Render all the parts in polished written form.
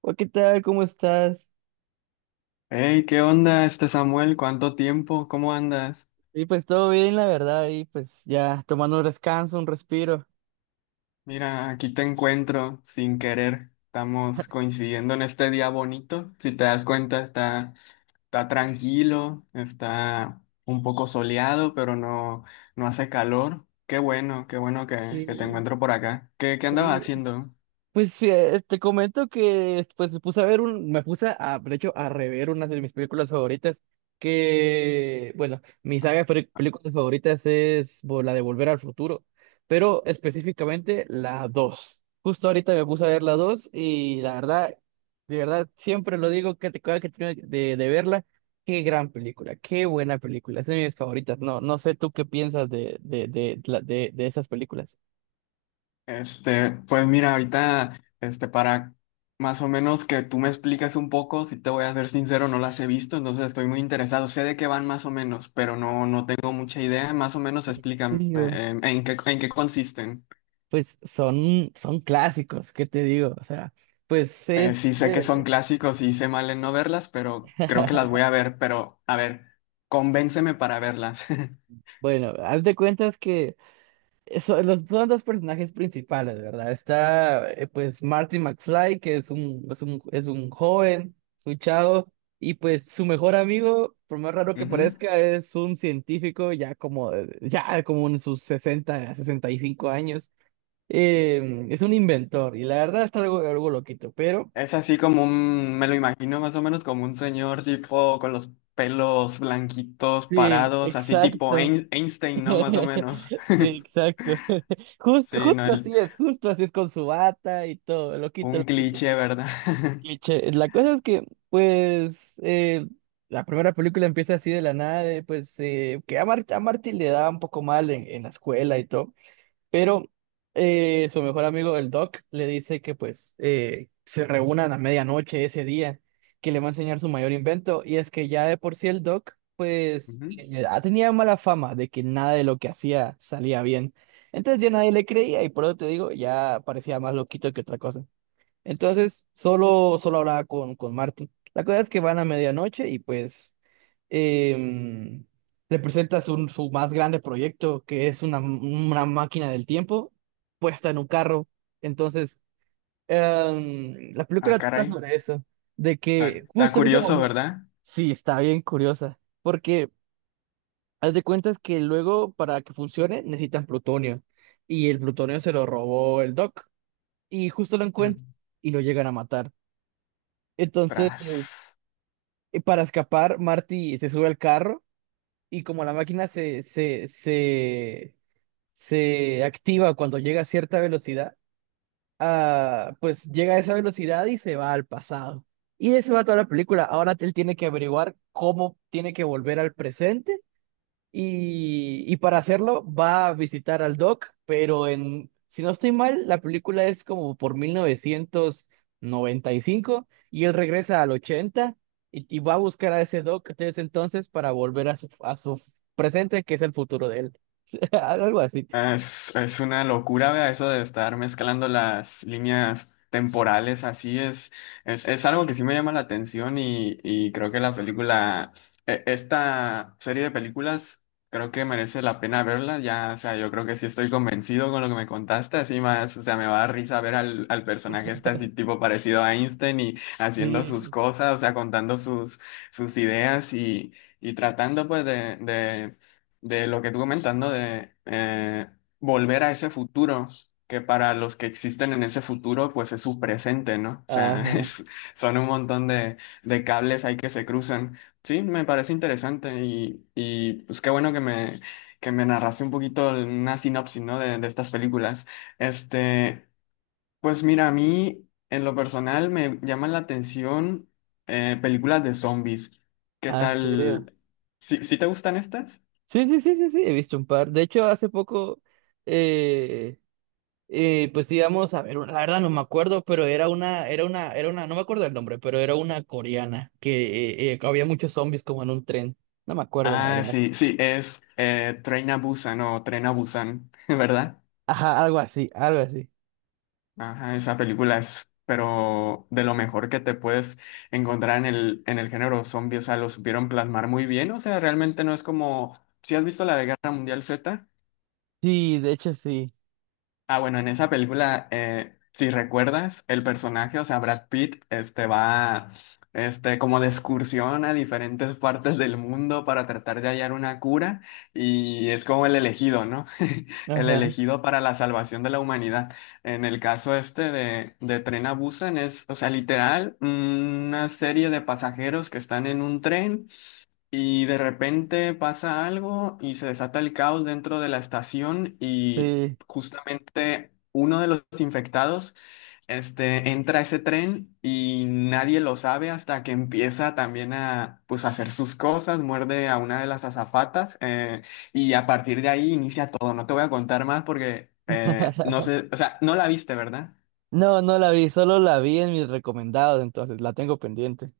Hola, ¿qué tal? ¿Cómo estás? Hey, ¿qué onda este Samuel? ¿Cuánto tiempo? ¿Cómo andas? Y pues todo bien, la verdad, y pues ya tomando un descanso, un respiro. Mira, aquí te encuentro sin querer. Estamos coincidiendo en este día bonito. Si te das cuenta, está tranquilo, está un poco soleado, pero no, no hace calor. Qué bueno que te Sí, encuentro por acá. ¿Qué andabas sí. haciendo? Pues sí, te comento que pues me puse a ver me puse a, de hecho, a rever una de mis películas favoritas, que, bueno, mi saga de películas favoritas es la de Volver al Futuro, pero específicamente la dos. Justo ahorita me puse a ver la 2 y la verdad, de verdad, siempre lo digo que te cada que termino de verla, qué gran película, qué buena película, es de mis favoritas. No, no sé tú qué piensas de, la- de esas películas. Este, pues mira, ahorita, este, para más o menos que tú me expliques un poco, si te voy a ser sincero, no las he visto, entonces estoy muy interesado. Sé de qué van más o menos, pero no, no tengo mucha idea. Más o menos ¿En explícame serio? En qué consisten. Pues son, son clásicos, ¿qué te digo? O sea, pues Eh, es sí sé que son de... clásicos y hice mal en no verlas, pero creo que las voy a ver, pero a ver, convénceme para verlas. Bueno, haz de cuentas que son son dos personajes principales, ¿verdad? Está pues Marty McFly, que es un joven, es un chavo, y pues su mejor amigo, por más raro que Ujú. parezca, es un científico ya como en sus sesenta 65 años. Es un inventor, y la verdad está algo, algo loquito, pero... Es así como me lo imagino más o menos como un señor tipo con los pelos blanquitos Sí, parados, así tipo exacto. Einstein, ¿no? Más o menos. Sí, exacto. Justo, Sí, no, justo así es con su bata y todo, loquito, un loquito. cliché, ¿verdad? Cliché. La cosa es que, pues, la primera película empieza así de la nada, de, pues, que a, a Marty le da un poco mal en la escuela y todo. Pero su mejor amigo, el Doc, le dice que pues se reúnan a medianoche ese día, que le va a enseñar su mayor invento. Y es que ya de por sí el Doc, pues Ujú. Tenía mala fama de que nada de lo que hacía salía bien. Entonces ya nadie le creía y por eso te digo, ya parecía más loquito que otra cosa. Entonces, solo, solo hablaba con Martin. La cosa es que van a medianoche y pues em, le presentas su más grande proyecto, que es una máquina del tiempo puesta en un carro. Entonces, la Ah, película trata caray. sobre eso, de Está que está justo en ese curioso, momento, ¿verdad? sí, está bien curiosa, porque haz de cuentas que luego para que funcione necesitan plutonio y el plutonio se lo robó el Doc y justo lo Ujú. encuentran y lo llegan a matar. Entonces, Tras. para escapar, Marty se sube al carro y como la máquina se activa cuando llega a cierta velocidad, pues llega a esa velocidad y se va al pasado. Y de eso va toda la película. Ahora él tiene que averiguar cómo tiene que volver al presente y para hacerlo va a visitar al Doc, pero en, si no estoy mal, la película es como por 1995 y él regresa al 80 y va a buscar a ese Doc desde entonces para volver a a su presente, que es el futuro de él. Algo así. Ah, es una locura, vea, eso de estar mezclando las líneas temporales, así es, es algo que sí me llama la atención y creo que la película, esta serie de películas, creo que merece la pena verla, ya, o sea, yo creo que sí estoy convencido con lo que me contaste, así más, o sea, me va a dar risa ver al personaje este así tipo parecido a Einstein y haciendo sus Sí. cosas, o sea, contando sus ideas y tratando pues de lo que tú comentas, ¿no? De volver a ese futuro, que para los que existen en ese futuro, pues es su presente, ¿no? O sea, Ajá. Son un montón de cables ahí que se cruzan. Sí, me parece interesante y pues qué bueno que me, narraste un poquito una sinopsis, ¿no? De estas películas. Este, pues mira, a mí en lo personal me llaman la atención películas de zombies. ¿Qué Ah, ¿en serio? tal? ¿Sí, sí te gustan estas? Sí, sí, sí, sí, sí, he visto un par. De hecho, hace poco, eh, pues íbamos a ver, la verdad no me acuerdo, pero era una, no me acuerdo el nombre, pero era una coreana que había muchos zombies como en un tren. No me acuerdo, la Ah, verdad. sí, sí, es Train a Busan o Tren a Busan, ¿verdad? Ajá, algo así, algo así. Ajá, esa película es, pero de lo mejor que te puedes encontrar en el género zombie, o sea, lo supieron plasmar muy bien, o sea, realmente no es como, ¿si has visto la de Guerra Mundial Z? Sí, de hecho sí. Ah, bueno, en esa película, si recuerdas, el personaje, o sea, Brad Pitt, este va, este, como de excursión a diferentes partes del mundo para tratar de hallar una cura y es como el elegido, ¿no? El Ajá, elegido para la salvación de la humanidad. En el caso este de Tren a Busan es, o sea, literal, una serie de pasajeros que están en un tren y de repente pasa algo y se desata el caos dentro de la estación y sí. justamente uno de los infectados, este, entra a ese tren y nadie lo sabe hasta que empieza también a, pues, hacer sus cosas, muerde a una de las azafatas y a partir de ahí inicia todo. No te voy a contar más porque no sé, o sea, no la viste, ¿verdad? No, no la vi, solo la vi en mis recomendados, entonces la tengo pendiente.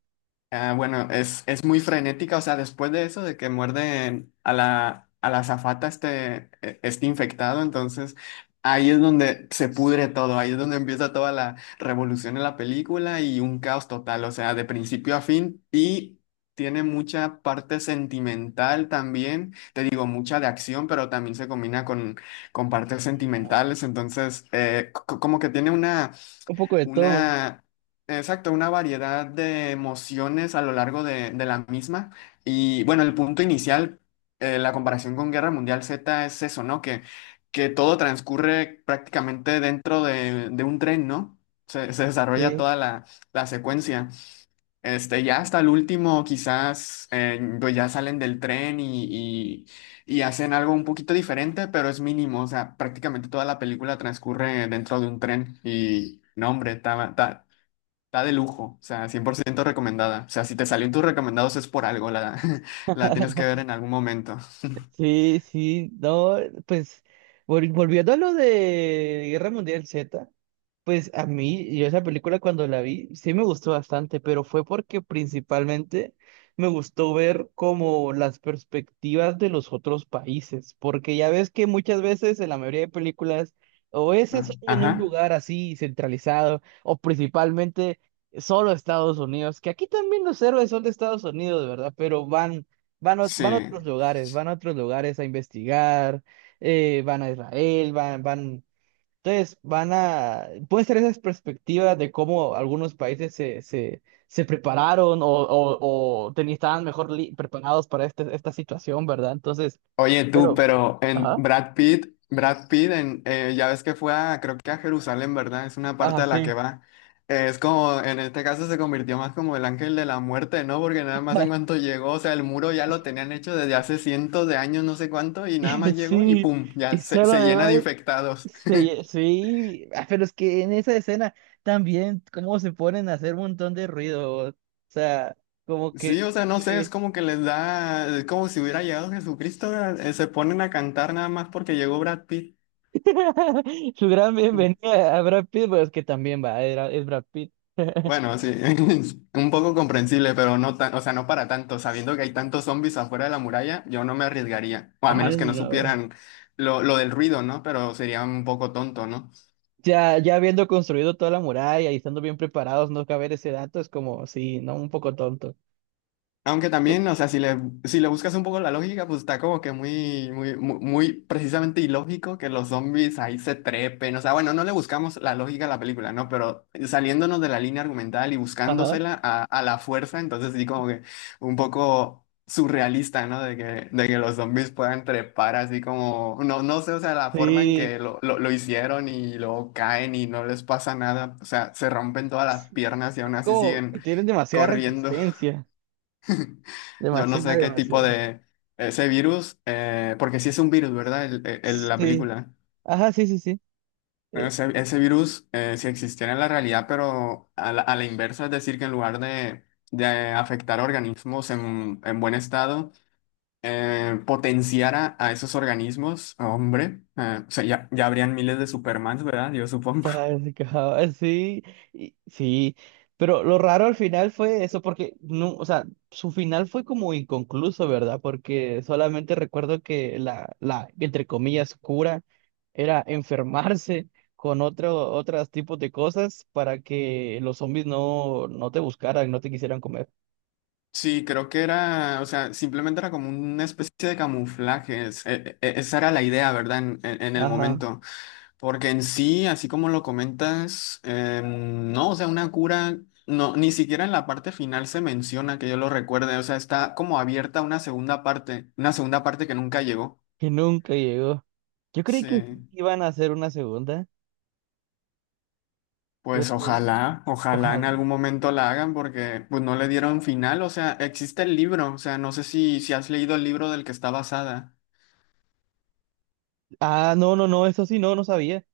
Ah, bueno, es muy frenética, o sea, después de eso, de que muerde a la, azafata este, este infectado, entonces ahí es donde se pudre todo, ahí es donde empieza toda la revolución en la película y un caos total, o sea, de principio a fin y tiene mucha parte sentimental también, te digo, mucha de acción, pero también se combina con partes sentimentales, entonces como que tiene Un poco de todo. una, exacto, una variedad de emociones a lo largo de la misma. Y bueno, el punto inicial, la comparación con Guerra Mundial Z es eso, ¿no? Que todo transcurre prácticamente dentro de un tren, ¿no? Se desarrolla Sí, toda la secuencia. Este, ya hasta el último, quizás, pues ya salen del tren y hacen algo un poquito diferente, pero es mínimo. O sea, prácticamente toda la película transcurre dentro de un tren. Y no, hombre, está de lujo. O sea, 100% recomendada. O sea, si te salió en tus recomendados es por algo. La, la tienes que ver en algún momento. sí, sí. No, pues volviendo a lo de Guerra Mundial Z. Pues a mí, yo esa película cuando la vi, sí me gustó bastante, pero fue porque principalmente me gustó ver como las perspectivas de los otros países, porque ya ves que muchas veces en la mayoría de películas o es Ah, eso en un ajá. lugar así centralizado, o principalmente solo Estados Unidos, que aquí también los héroes son de Estados Unidos, ¿verdad? Pero Sí. van a otros lugares, van a otros lugares a investigar, van a Israel, van, van. Entonces, van a, pueden ser esas perspectivas de cómo algunos países se prepararon o estaban mejor preparados para este, esta situación, ¿verdad? Entonces, Oye, tú, pero, pero en ajá, Brad Pitt, Brad Pitt, en, ya ves que fue creo que a Jerusalén, ¿verdad? Es una parte ajá, a la sí, que va. Es como, en este caso se convirtió más como el ángel de la muerte, ¿no? Porque nada más en cuanto llegó, o sea, el muro ya lo tenían hecho desde hace cientos de años, no sé cuánto, y nada más llegó y sí, pum, ya y se, solo se de llena de ver, infectados. sí, sí, ah, pero es que en esa escena también, cómo se ponen a hacer un montón de ruido, o sea, como que, Sí, o sea, no sé, es sí. como que les da, es como si hubiera llegado Jesucristo, ¿verdad? Se ponen a cantar nada más porque llegó Brad Pitt. Su gran bienvenida a Brad Pitt, pues que también va, era, es Brad Pitt. Bueno, sí, es un poco comprensible, pero no tan, o sea, no para tanto. Sabiendo que hay tantos zombies afuera de la muralla, yo no me arriesgaría. O a Ah, no, menos que no no. supieran lo del ruido, ¿no? Pero sería un poco tonto, ¿no? Ya, ya habiendo construido toda la muralla y estando bien preparados, no caber ese dato es como, sí, no, un poco tonto. Aunque también, o sea, si le, buscas un poco la lógica, pues está como que muy, muy, muy, muy precisamente ilógico que los zombies ahí se trepen. O sea, bueno, no le buscamos la lógica a la película, ¿no? Pero saliéndonos de la línea argumental y Ajá. buscándosela a la fuerza, entonces sí como que un poco surrealista, ¿no? De que los zombies puedan trepar así como, no, no sé, o sea, la forma en Sí, que lo hicieron y luego caen y no les pasa nada. O sea, se rompen todas las piernas y aún así como que siguen tienen demasiada corriendo. resistencia. Yo no Demasiada, sé qué tipo demasiada. de ese virus, porque sí es un virus, ¿verdad? La Sí. película. Ajá, sí, sí, sí. Ese virus, si existiera en la realidad, pero a la, inversa, es decir, que en lugar de, afectar organismos en buen estado, potenciara a esos organismos, hombre, o sea, ya, ya habrían miles de Supermans, ¿verdad? Yo supongo. Casi, casi, sí, y- sí, pero lo raro al final fue eso, porque no, o sea, su final fue como inconcluso, ¿verdad? Porque solamente recuerdo que entre comillas, cura era enfermarse con otro, otros tipos de cosas para que los zombies no, no te buscaran, no te quisieran comer. Sí, creo que era, o sea, simplemente era como una especie de camuflajes. Esa era la idea, ¿verdad? En el Ajá, momento. Porque en sí, así como lo comentas, no, o sea, una cura, no, ni siquiera en la parte final se menciona que yo lo recuerde, o sea, está como abierta una segunda parte que nunca llegó. que nunca llegó. Yo creí que sí Sí, iban a hacer una segunda, pues pero ojalá, ojalá en ojalá. algún momento la hagan porque pues no le dieron final, o sea, existe el libro, o sea, no sé si, si has leído el libro del que está basada. Ah, no, no, no, eso sí, no, no sabía.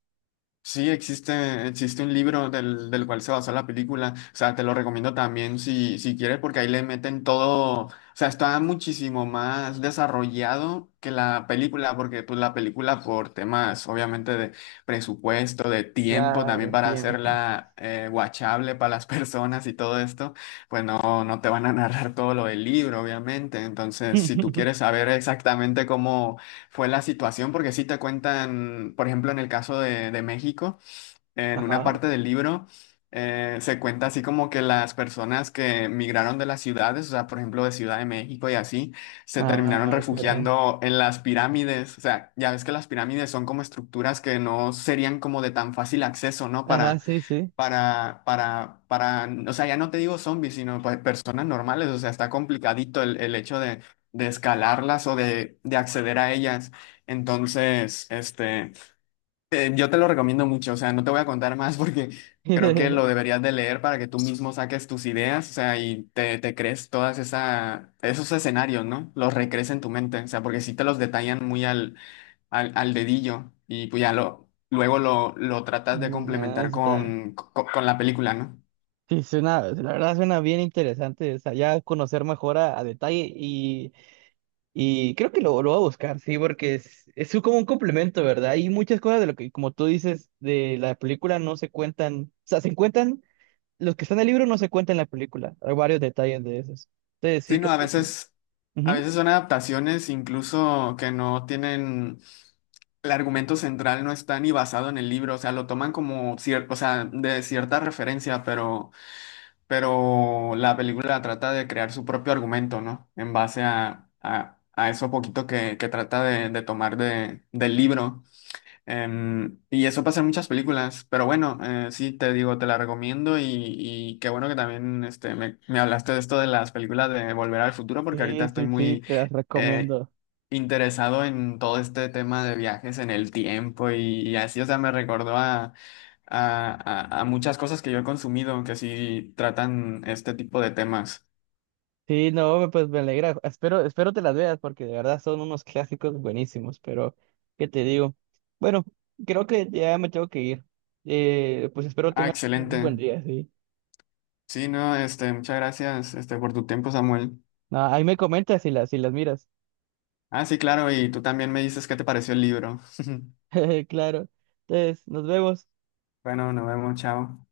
Sí, existe, existe un libro del cual se basó la película. O sea, te lo recomiendo también si, si quieres, porque ahí le meten todo. O sea, está muchísimo más desarrollado que la película, porque pues la película por temas, obviamente, de presupuesto, de tiempo, también Claro, para tiempo. hacerla watchable para las personas y todo esto, pues no, no te van a narrar todo lo del libro, obviamente. Entonces, si tú quieres saber exactamente cómo fue la situación, porque sí te cuentan, por ejemplo, en el caso de, México, en una Ajá. parte del libro, se cuenta así como que las personas que migraron de las ciudades, o sea, por ejemplo, de Ciudad de México y así, se terminaron Ah, caray. refugiando en las pirámides. O sea, ya ves que las pirámides son como estructuras que no serían como de tan fácil acceso, ¿no? Ajá, sí, sí. Para o sea, ya no te digo zombies, sino pues personas normales, o sea, está complicadito el hecho de, escalarlas o de acceder a ellas. Entonces, este, yo te lo recomiendo mucho, o sea, no te voy a contar más porque creo que lo deberías de leer para que tú mismo saques tus ideas, o sea, y te crees todas esos escenarios, ¿no? Los recrees en tu mente, o sea, porque sí te los detallan muy al dedillo y pues ya luego lo tratas de Ah, complementar está. con la película, ¿no? Sí, suena, la verdad suena bien interesante. O sea, ya conocer mejor a detalle y creo que lo voy a buscar, sí, porque es como un complemento, ¿verdad? Hay muchas cosas de lo que, como tú dices, de la película no se cuentan. O sea, se cuentan, los que están en el libro no se cuentan en la película. Hay varios detalles de esos. Entonces, sí, Sí, no, creo que sí. A Ujú. veces son adaptaciones incluso que no tienen, el argumento central no está ni basado en el libro, o sea, lo toman como cierto, o sea, de cierta referencia, pero la película trata de crear su propio argumento, ¿no? En base a eso poquito que trata de tomar del libro. Y eso pasa en muchas películas, pero bueno, sí, te digo, te la recomiendo y qué bueno que también este, me hablaste de esto de las películas de Volver al Futuro, porque ahorita Sí, estoy sí, sí, muy te las eh, recomiendo. interesado en todo este tema de viajes en el tiempo y así, o sea, me recordó a muchas cosas que yo he consumido que sí tratan este tipo de temas. Sí, no, pues me alegra. Espero, espero te las veas porque de verdad son unos clásicos buenísimos, pero ¿qué te digo? Bueno, creo que ya me tengo que ir. Pues espero Ah, tengas un excelente. buen día, sí. Sí, no, este, muchas gracias, este, por tu tiempo, Samuel. Ah, ahí me comentas si si las miras. Ah, sí, claro, y tú también me dices qué te pareció el libro. Claro. Entonces, nos vemos. Bueno, nos vemos, chao.